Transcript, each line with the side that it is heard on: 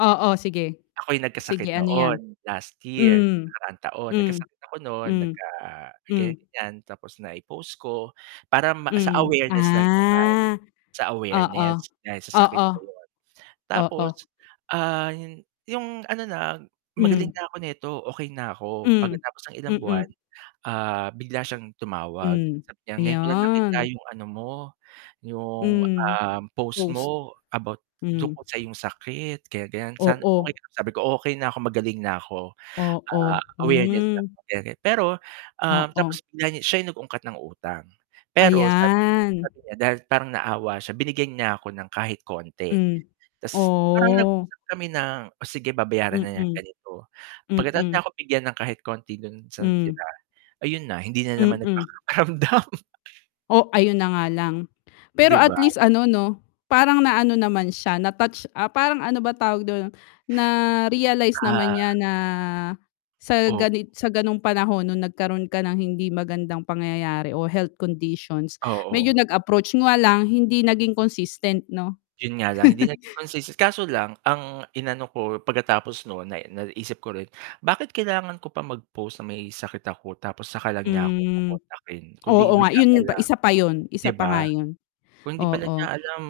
left: Oo, sige.
right: Ako'y
left: Sige
right: nagkasakit
left: ano 'yan?
right: noon, last year.
left: Um,
right: Nakaraang taon.
left: hmm.
right: Nagkasakit ako noon nag
left: Hmm.
right: ka
left: Hmm.
right: ganyan. Tapos nai-post ko para ma sa
left: Mm,
right: awareness lang naman,
left: ah!
right: sa
left: Oo.
right: awareness dahil sa sakit
left: Oo.
right: na na yun.
left: Oo.
right: Tapos, ah, yung ano na, magaling
left: Hmm.
right: na ako nito okey na ako,
left: Um,
right: pagkatapos ng ilang buwan,
left: mhm.
right: ah, bigla siyang tumawag
left: Hmm,
right: sabi niya, "ngayon ko lang
left: ayan.
right: nakita yung ano mo yung,
left: Hmm,
right: um, post
left: post.
right: mo about
left: Hmm.
right: tungkol sa iyong sakit." Ganyan, ganyan, "sana okey
left: Oo.
right: ka lang." sabi ko, "okey na ko magaling na 'ko", "ah
left: Oo.
right: awareness
left: Hmm.
right: lang," ganyan ganyan. Pero um,
left: Oo.
right: tapos bigla niya siya yung nag-ungkat ng utang pero sabi
left: Ayan.
right: sabi niya dahil parang naawa siya binigyan niya ako ng kahit konti.
left: Hmm.
right: tas parang
left: Oh.
right: nag-usap kami ng oh sige, babayaran na niyang
left: Mm.
right: ganito Pagkatapos niya
left: Mm.
right: ako bigyan ng kahit konti do'n sa
left: Hmm.
right: natira, ayun na hindi na naman
left: Mm.
right: nagparamdam
left: Oh, ayun na nga lang. Pero
right: 'Di ba?
left: at least ano 'no parang na ano naman siya na-touch ah, parang ano ba tawag do'n? Na-realize
right: Ah.
left: naman niya na, sa
right: O
left: ganit sa ganong panahon nung nagkaroon ka ng hindi magandang pangyayari o health conditions medyo
right: Oo.
left: nag-approach 'yun nga lang hindi naging consistent 'no?
right: 'Yun nga lang hindi naging consistent kaso lang ang inano ko pagkatapos no'n na naisip ko rin, bakit kailangan ko pa mag post na may sakit ako tapos 'saka lang niya ako
left: Hmm.
right: kokontakin kundi
left: Oo
right: ba
left: nga,
right: niya
left: yun yun pa,
right: kaila
left: isa pa yun,
right: 'di
left: isa pa
right: ba?
left: nga yun.
right: Kung hindi pala niya
left: Oo.
right: alam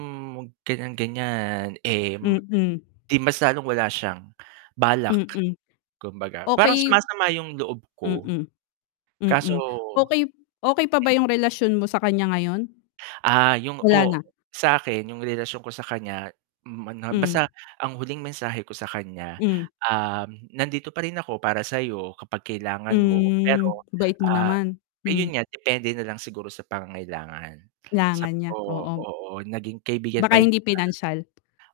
right: ganyan, ganyan, eh
left: Mm.
right: 'di mas lalong wala siyang balak.
left: Mm.
right: Kumbaga parang
left: Okey.
right: sumasama yung loob ko.
left: Mm.
right: Kaso
left: Mm, okey okey pa ba yung relasyon mo sa kanya ngayon?
right: Ah, yung
left: Wala na.
right: ko sa'kin yung relasyon ko sa kanya, hmm, ano
left: Hmm.
right: basta ang huling mensahe ko sa kanya,
left: Hmm.
right: um, "Nandito pa rin ako para sayo kapag kailangan mo
left: Hmm,
right: pero,
left: bait mo
right: ah,
left: naman. Hmm.
right: ayun nga depende nalang siguro sa pangangailangan.
left: Kailangan
right: "Sabi
left: niya,
right: ko,
left: oo.
right: "Oo naging kaibigan
left: Baka
right: pa rin
left: hindi
right: kita."
left: pinansyal.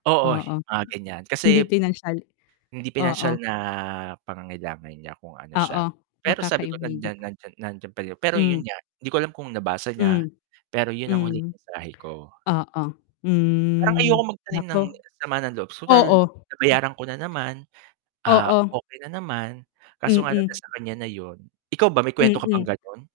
right: Oo
left: Oo.
right: mga ganyan
left: Hindi
right: kasi
left: pinansyal.
right: hindi pinansyal
left: Oo.
right: na pangangailangan niya kung ano siya.
left: Oo,
right: Pero
left: baka
right: sabi ko
left: kaibiga
right: nandiyan nandiyan nandiyan parin pero 'yun
left: Hmm.
right: nga hindi ko alam kung nabasa niya,
left: Hmm.
right: pero 'yun ang huling
left: Hmm.
right: mensahe ko.
left: Oo,
right: Parang
left: hmm,
right: ayoko magtanim
left: naku.
right: ng sama ng loob. Total,
left: Oo. [unintelligible]
right: nabayaran ko na naman, ah,
left: Oo.
right: okey na naman, kaso nga lang
left: Mhm.
right: nasa kanya na 'yun. Ikaw ba may kuwento ka bang
left: Mhm.
right: gano'n?